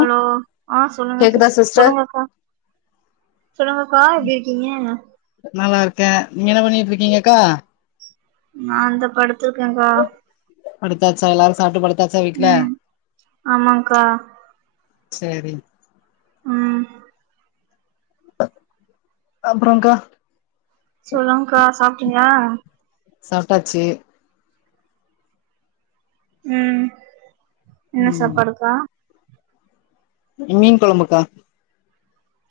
hello ஆ சொல்லுங்க கேக்குதா சிஸ் சிஸ்டர் சொல்லுங்கக்கா சொல்லுங்கக்கா எப்டி இருக்கீங்க நல்லாருக்கே நீங்க என்ன பண்ணிட்ருக்கீங்கக்கா நா இந்த படுத்திருக்கேக்கா படுத்தாச்சா எல்லாரு சாப்ட்டு படுத்தாச்சா வீட்ல ம் ஆமாக்கா செரி ம் அப்றோங்க்கா சொல்லுங்க்கா சாப்ட்டீங்களா சாப்ட்டாச்சு ம் என்ன ம் சாப்பாடுக்கா மீன் குழம்புக்கா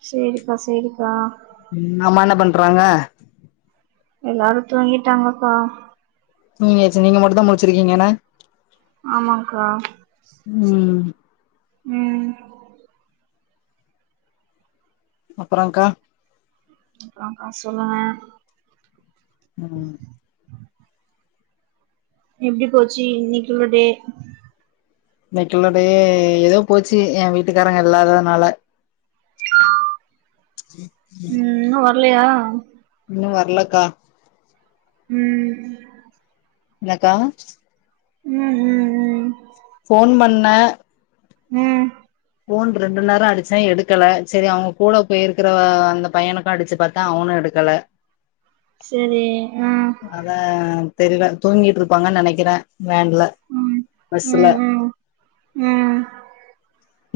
சேரிக்கா சேரிக்கா அம்மா என்ன பண்றாங்க எல்லாரு தூங்கிட்டாங்கக்கா தூங்கியாச்சு நீங்க மட்டுந்தா முழிச்சிருக்கீங்க என்ன ஆமாங்க்கா ம் ம் அப்றங்க்கா அப்றோ சொல்லுங்க ம் எப்டி போச்சு இன்னைக்குள்ள டே இன்னைக்கில்லோடே ஏதோ போச்சு எ வீட்டுக்காரங்க இல்லாததுனால இன்னு வர்லையா இன்னு வர்லக்கா ம் என்னக்கா ம் ம் ம் போன் பண்ண ம் போன் ரெண்டு நேரோ அடிச்சே எடுக்கலை சரி அவங்க கூட போயிருக்கிற அந்த பையனுக்கு அடிச்சு பார்த்த அவனு எடுக்கல சரி ஆ அதா தெரியல தூங்கிட்டு இருப்பாங்கன்னு நெனைக்கிறே வேன்ல ம் பஸ்ல ம் ம் ம்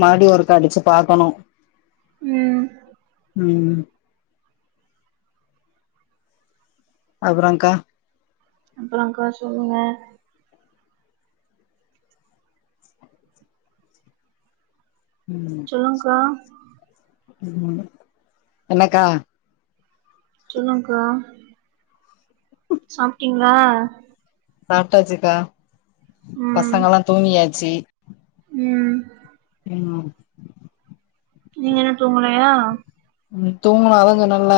மறுபடி ஒருக்கா அடிச்சு பா்கக்கணு ம் ம் அப்றங்க்கா அப்பறங்க்கா சொல்லுங்க ம் சொல்லுங்க்கா என்னக்கா சொல்லுங்க்கா சாப்பிட்டீங்களா சாப்பிட்டாச்சுக்கா ம் பசங்கல்லா தூங்கியாச்சு ம் ம் நீங்க என்ன தூங்கலையா தூங்கணு அதா சொன்னல்ல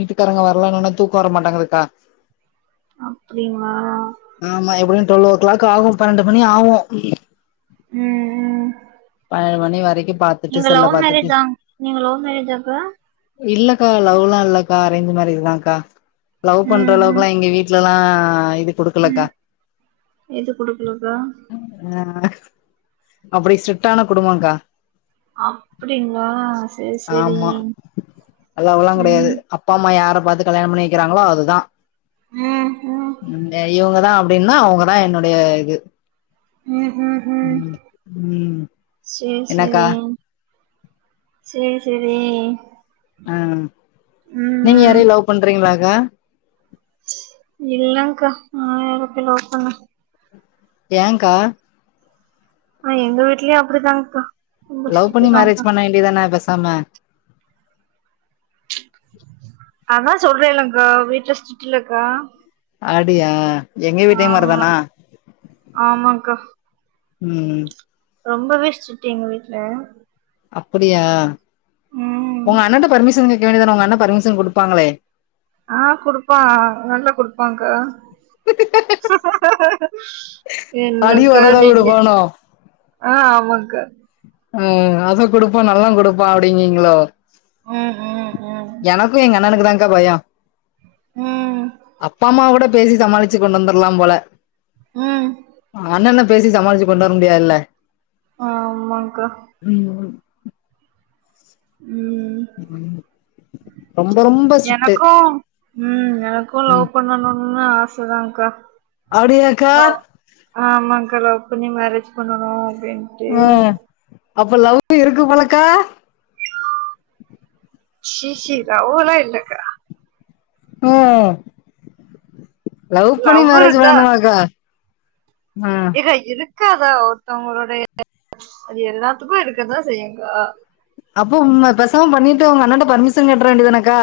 வீட்டுக்காரங்க வரலன்ன உன்னே தூக்கோ வர மாட்டங்குதுக்கா அப்டிங்ளா ஆமா எப்படியு டுவெல்வ் ஓ கிளாக் ஆகு பன்னெண்டு மணி ஆகு ம் ம் ஏழு மணி வரைக்கு பாத் நீங்க லவ் மேரேஜா நீங்க லவ் மேரேஜாக்கா இல்லக்கா லவ்லா இல்லக்கா அரேஞ்சு மேரேஜ் தாங்க்கா லவ் பண்ற ம் ம் அளவுக்குலா எங்க வீட்ல ல்லா இது குடுக்கலக்கா ம் எது குடுக்கலக்கா ஆ அப்பிடி ஸ்ட்ரிட்டான குடும்பங்க்கா அப்பிடிங்ளா சேரி சேரி ஆமா அல்லாவல்லா கெடையாது ம் அப்பா அம்மா யார பாத்து கல்யாணம் பண்ணி வெக்கறாங்களோ அதுதா ம் ம் இந்த இவுங்கதா அப்டின்னா அவுங்கதா என்னுடைய இது ம் ம் சேர் என்னக்கா சேரி சேர் சேரி ஆ நீங்க ம் யாரயு லவ் பண்றீங்களாக்கா இல்லங்க்கா நா யார போய் லவ் பண்ண ஏங்க்கா ஆ எங்க வீட்லயு அப்டிதாங்க லவ் பண்ணி மேரேஜ் பண்ண வேண்டியதான பேசாம அதா சொல்றேல்ல அக்கா வீட்ல ஸ்ட்ரிட் இல்லக்கா அப்டியா எங்க வீட்லயு ஆமா மாரதானா ஆமாங்க்கா ம் ரொம்பவே ஸ்ட்ரிட்டு எங்க வீட்ல அப்பிடியா ம் உங்க அண்ணன்ட்ட பர்மிஷன் கேக்க வேண்டியதான உங்க அண்ண பர்மிஷன் குடுப்பாங்களே ஆ குடுப்பா நல்லா குடுப்பாங்க்கா அடி என்னக்கா உததா நீங்க குடுப்பானோ ஆ ஆமாங்க்கா ஆ அதா குடுப்பா நல்லா குடுப்பா அப்டிங்கீங்களோ ம் ம் ம் எனக்கு எங்க அண்ணனுக்கு தாங்க்கா பயோ ம் அப்பா அம்மா கூட பேசி சமாளிச்சு கொண்டந்தர்லாம் போல ம் அ அண்ணன பேசி சமாளிச்சு கொண்டு வர முடியாதுல்ல ஆமாங்க்கா ம் ஒரு ம் ம் ரொம்ப ரொம்போ எனக்கு ம் எனக்கு ம் லவ் பண்ணனுன்ல்லா ஆ சதாங்க்கா அப்டியாக்கா ஓ ஆமாங்க்கா லவ் பண்ணி மேரேஜ் பண்ணனு அப்டின் ம் அப்ப லவ்வு இருக்கு போலக்கா ஷீ ஷீ லவ்வெல்லா இல்லக்கா அ லவ் பண்ணி மேரேஜ் பண்ணனுமாக்கா ம் ஏக்கா இருக்காதா ஒருத்தவ்ங்ளுடைய அது எல்லாத்துக்கு இருக்கதா செய்யுங்க்கா அப்ப உண்ம பேசாம பண்ணிட்டு உங்க அண்ணாட்ட பர்மிஷன் கேட்றவேண்டிதானக்கா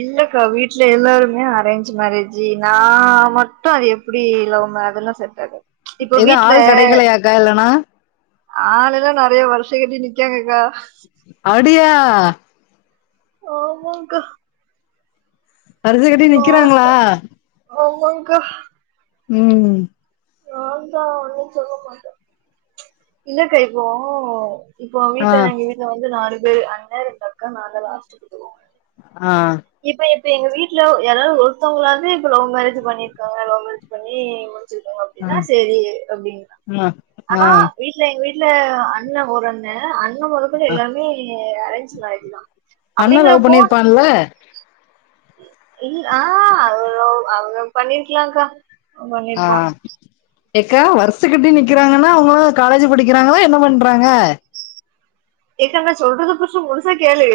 இல்லக்கா வீட்ல எல்லாருமே அரேஞ்சு மேரேஜு நா மட்டு அது எப்டி லவ் மே அதெல்லா செட்டாகாது எது ஆள் கெடைக்கலயாக்கா இல்லனா ஆலேல்லா நறைய வருஷ கட்டி நிக்காங்கக்கா அப்டியா ஆமாங்கா வருசக்கட்டி நிக்றாங்களா ஆமாங்கா ம் நான தா ஒன்ன சொல்ல மாட்டே இல்ல கைப்போ இப்போ ஆ வீட்ல எங்க வீட்ல வந்து நாலு பேரு அண்ண ரெண்டு அக்கா நாதா லாஸ்ட் [unintelligible] ஆ இப்ப இப்ப எங்க வீட்ல யாராவது ஒருத்தவங்களாவாது இப்ப லவ் மேரேஜ் பண்ணிருக்காங்க லவ் மேரேஜ் பண்ணி வச்சிருக்கோ ஆ அப்படின்னா சேரி அப்படின் ஆ ஆ ஆனா இல்ல எங்க வீட்ல அண்ண ஒரு அண்ண அண்ண மொதக்கோன்டு ஆ எல்லருமே அரேஞ்ச்ட்டு மேரேஜ்தா அண்ணா லவ் பண்ணியிருப்பான்ல இல் ஆ அவ்ளோ அவுங்க பண்ணிருக்கலாங்கா ஆ ஏக்கா வருஷ கட்டி நிக்கிறாங்கன்னா அவுங்க காலேஜ் படிக்கிறாங்களா என்ன பண்றாங்க ஏக்தா நா சொல்றத ஃபஸ்ட்டு முழுசா கேலு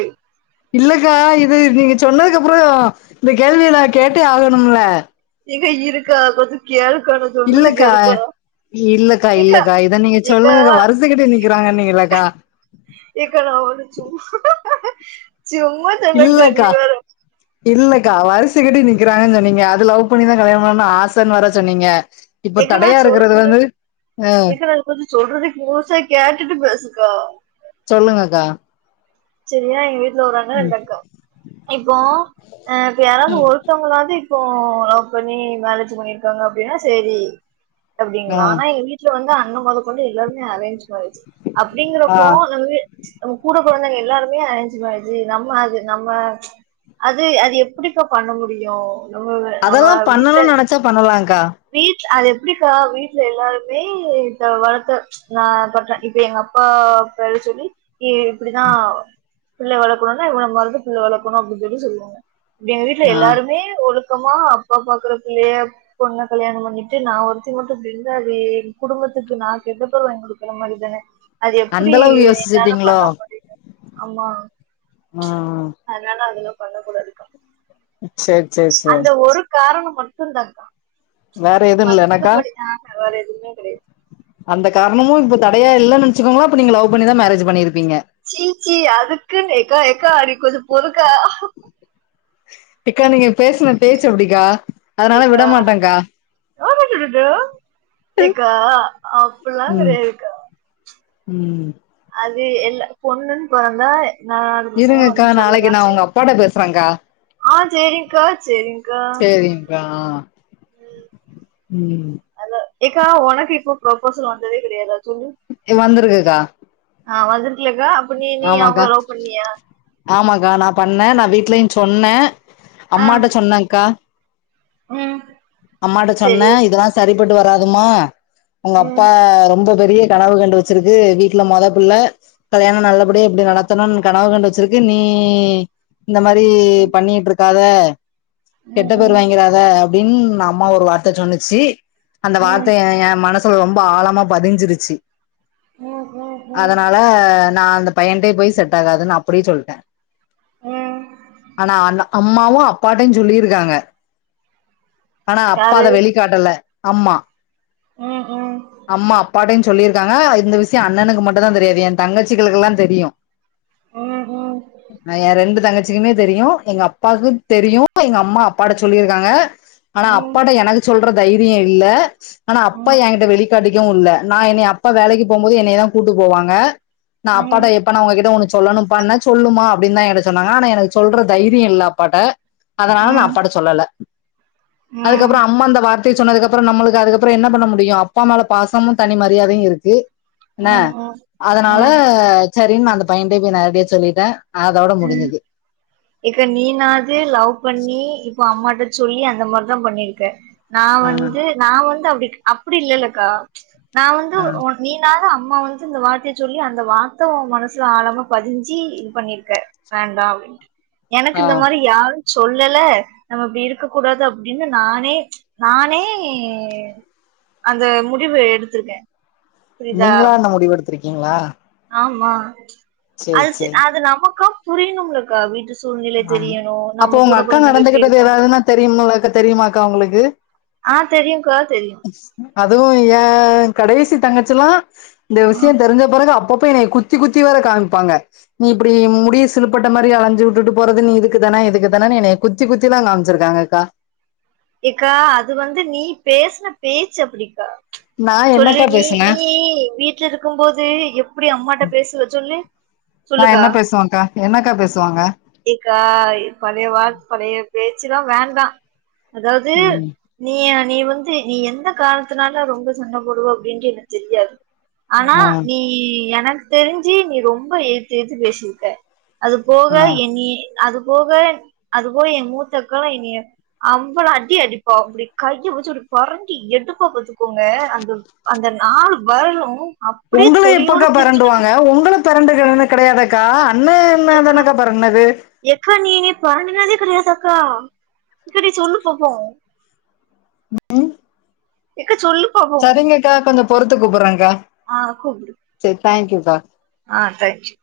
இல்லக்கா இது நீங்க சொன்னதுக்கு அப்புறோ இந்த கேள்வியே நா கேட்டே ஆகணும்ல எங்க இருக்கா கொஞ்சோ கேளுக்க நா சொல்றது இல்லக்கா கேளுக்கா இல்லக்கா ஏக்கா இல்லக்கா இத நீங்க ஏக்கா சொல்லுங்கக்கா வருச கட்டி நிக்கிறாங்க நீங்கல்லக்கா எக்கா நா ஒன்னு சும்மா சும்மா சொன்னங்கா நீ இல்லக்கா வேற இல்லக்கா வருசை கட்டி நிக்கிறாங்கன் சொன்னீங்க அது லவ் பண்ணிதா கல்யாணோ பண்னு ஆசன்னு வேற சொன்னீங்க இப்போ ஏக்கா தடையாருக்குறது வந்து ஆ ஏக்கா நான் கொஞ்சோ சொல்றது முழுசா கேட்டுட்டு பேசுக்கா சொல்லுங்கக்கா செரியா எங்க வீட்ல ஒரு அண்ண ரெண்டு அக்கா இப்போ அ இப்ப யாராவது ஒருத்தவங்களாது இப் போ லவ் பண்ணி மேரேஜ் பண்ணிருக்காங்க அப்படின்னா சேரி ஆ அப்படிங்களா ஆனா எங் வீட் ல வந்து அண்ண மொத கொண்டு எல்லாருமே அரேஞ்ச் மேரேஜ் அப்படிங்குறப்போ ஆ [unintelligible] நம்ம கூட பொறந்தவங்க எல்லாருமே அரேஞ்சு மேரேஜு நம்பளு அது நம்ம அது அது எப்படிக்கா பண்ண முடியு நம்ம நம்ம அதெல்லாம் வீட்ல பண்ணணும்னு நெனச்சா பண்ணலாங்க்கா வீட்ல அது எப்படிக்கா வீட்ல எல்லாருமே வளத்த நா பண்டே இப்ப எங்க அப்பா பேர் சொல்லி இப்படிதா புள்ள வளக்கணுன்னா இவன் மாரிதா புள்ள வளக்கணு அப்படின் சொல்லி சொல்வாங்க இப்டி எங்க வீட்ல ஆ எல்லாருமே ஒழுக்கமா அப்பா பாக்குற பிள்ளைய பொண்ண கல்யாணோ பண்ணிட்டு நா ஒருத்தி மட்டு இப்படி இருந்தா அது எ குடும்பத்துக்கு நா கெட்ட பேரு வாங்க் குடுக்கற மாரி நானே அது அந்த எப்பிடி அளவு என்னால யோசிச்சுட்டீங்களோ பண்ண முடியு ஆமா ம் அதனால அதல்லா பண்ண கூடாதுக்கா சேரி சேரி சேரி அந்த ஒரு காரணம் மட்டும்தாக்கா வேற எதுவும் இல்லனக்கா மத்தபடி ஆ வேற எதுமே கெடையாது அந்த காரணமு இப்ப தடையா இல்லேன்னு வெச்சக்கோங்களே அப்ப நீங்க லவ் பண்ணிதா மேரேஜ் பண்ணிருப்பீங்க சீ சீ அதுக்குன்னு எக்கா எக்கா நீ கொஞ்சோ பொறுக்கா எக்கா நீங்க பேசுன பேச்சு அப்படிக்கா அதனால விடமாட்டங்கா ஆமா [unintelligible] ஏக்கா அப்படில்லா ம் கடையாதுக்கா ம் அது எல்ல பொண்ணுன்னு பொறந்தா நாலு பசங்களு வந்து சொல்ல தா செய்வா போட பேசுறாங்க ஆ சேரி்ங்கா சேரி்ங்கா ஆ ம் ஏக்கா உனக்கு இப்ப ப்ரப்போசல் வந்ததே கிடையாதா சொல்லு வந்திருக்குக்கா ஆ வந்துருக்கிலக்கா அப்ப நீ நீ ஆமாக்கா அவங்கள லவ் பண்ணியா ஆமாக்கா நான் பண்ணேன் நான் வீட்லயும் சொன்னேன் ஆ அம்மாட்ட சொன்னேன்க்கா ம் அம்மாட்ட சரி சொன்னேன் இதெல்லாம் சரிப்பட்டு வராதுமா உங்க ம் அப்பா ரொம்ப பெரிய கனவு கண்டு வெச்சிருக்கு வீட்ல மொத பிள்ள கல்யாணம் நல்ல இப்டி எப்டி நடத்தணும்னு கனவு கண்டு வெச்சிருக்கு நீ இந்த மாரி பண்ணிட்டு இருக்காத கெட்ட ம் பேர் ம் வாங்கிறாத அப்டின்னு அம்மா ஒரு வார்த்த சொன்னுச்சு அந்த ம் வார்த்தை என் மனசுல ரொம்ப ஆழமா பதிஞ்சிருச்சு ம் ம் ம் அதனால நான் அந்த பையன்டேயே போய் செட் ஆகாதுன்னு அப்டியே சொல்ட்டேன் ம் ஆனா அ அம்மாவும் அப்பாட்டையும் சொல்லியிருக்காங்க ஆனா அப்பா யாரு அத வெளிக்காட்டல அம்மா ம் ம் அம்மா அப்பாட்டையும் சொல்லியிருக்காங்க இந்த விஷயம் அண்ணனுக்கு மட்டும் தான் தெரியாது என் தங்கச்சிகளுக்குெல்லாம் தெரியும் ம் ம் என் ரெண்டு தங்கச்சி தங்கச்சிக்குமே தெரியும் எங்க அப்பாக்கு தெரியும் எங்க அம்மா அப்பாட சொல்லியிருக்காங்க ஆனா ம் அப்பாட்ட எனக்கு சொல்ற தைரியம் இல்ல ஆனா அப்பா ம் என்கிட்ட வெளி வெளிக்காட்டிக்கவும் இல்ல நான் என்னைய அப்பா வேலைக்கு போவும் போது என்னைய தான் கூட்டு போவாங்க நான் அப்பாட்ட ம் எப்பா நான் உங்ககிட்ட ஒன்னு சொல்லணும்ப்பானேன் சொல்லுமா அப்டின்னு தான் என சொன்னாங்க ஆனா எனக்கு சொல்ற தைரியம் இல்லை அப்பாட்ட அதனால நான் ம் அப்பாட்ட சொல்லல ம் அதுக்கப்பறம் அம்மா அந்த வார்த்தைய சொன்னதுக்கு அப்பறம் நம்மளுக்கு அதுக்கப்பறம் என்ன பண்ண முடியும் அப்பா மேல பாசமும் தனி மரியாதையும் இருக்கு என்ன ம் ம் அதனால ம் செரின்னு அந்த பையனிட்டேயே போய் நேரடியே சொல்லிட்டேன் அதோட ம் முடிஞ்சுது இப்ப நீனாவது லவ் பண்ணி இப்ப அம்மாட்ட சொல்லி அந்த மாரிதான் பண்ணிருக்க நான் ஆ வந்து நான் வந்து அப்டி அப்டி இல்லலேலக்கா நான் வந்து ஆ நீனாவது அம்மா வந்து இந்த வார்த்தைய சொல்லி அந்த வார்த்தை உன் மனசுல ஆழமா பதிஞ்சி இது பண்ணியிருக்க வேண்டாம் அப்டின்ட்டு எனக்கு ஆ இந்த மாரி யாரும் சொல்லலே நம்ம இப்டி இருக்க கூடாது அப்டின்னு நானே நானே அந்த முடிவு எடுத்திருக்கேன் நீங்களா அந்த முடிவு எடுத்திருக்கீங்களா ஆமா சேரி அது சேரி அது நமக்கும் புரியணும் அக்கா வீட்டு சூழ்நிலை ஆமா தெரியணும் அப்போ நம்ம உங்க கூட அக்கா பொறந்தவங்க எப்படி நடந்துகிட்டது இருக்கணும் ஏதாவதுன்னா தெரியும்லக்கா தெரியுமாக்கா உங்களுக்கு அ தெரியும்க்கா தெரியும் அதுவும் என் கடைசி தங்கச்சல்லாம் இந்த ஆ விஷயம் தெரிஞ்ச பிறகு அப்பப்போ என் குத்தி குத்தி குத்தி வேற காமிப்பாங்க நீ இப்டி முடிய சிலுப்பட்ட மாரி அலைஞ்சு விட்டுட்டு போறதுன்ன இதுக்குதானே இதுக்குதான என்யே குத்தி குத்தில காமிச்சிருக்காங்க அக்கா ஏக்கா அது வந்து நீ பேசின பேச்சு அப்டிக்கா நான் சொல்லு என்னக்கா நீ பேசுனே நீ வீட்ல இருக்கும்போது எப்டி அம்மாட்ட பேசுவ சொல்லு நான் சொல்லுக்கா என்ன பேசுவேகா என்னக்கா பேசுவாங்க எக்கா பழைய வார பழைய பேச்சுல்லாம் வேண்டாம் அதாவது ம் நீ நீ வந்து நீ எந்த காரணத்தினால ரொம்ப சண்டை போடுவ அப்டின்ட்டு எனக்கு தெரியாது ஆனா ம் நீ எனக்கு தெரிஞ்சு நீ ரொம்ப எயித்து எயித்து பேசிருக்க அது போக ஆ என்னய அது போக அது போக எய மூத்தக்கால்லா என்னய அவ்வள அடி அடிப்பா அப்டி கைய வச்சு ஒருப்புரண்டி எடுப்பா பத்துக்கோங்க அந்த அந்த நாலு விரலு உங்கள எப்பக்கா பரண்டுவாங்க உங்களுக்கு பரெண்டு கிரன்டு கிடையாதுக்கா அண்ணன் இதுனா தானக்கா பரண்டுனது எக்கா நீங்க பரண்டுனதே கிடையாதக்கா சேரி நீ சொல்லு பாப்போ ம்ம்ம் எக்கா சொல்லு பாப்போ சரிங்கக்கா கொஞ் பொறுத்து கூப்டடுறங்க்கா ஆ கூப்புடு சேரி தேங்க்யூக்கா அ தேங்கியூ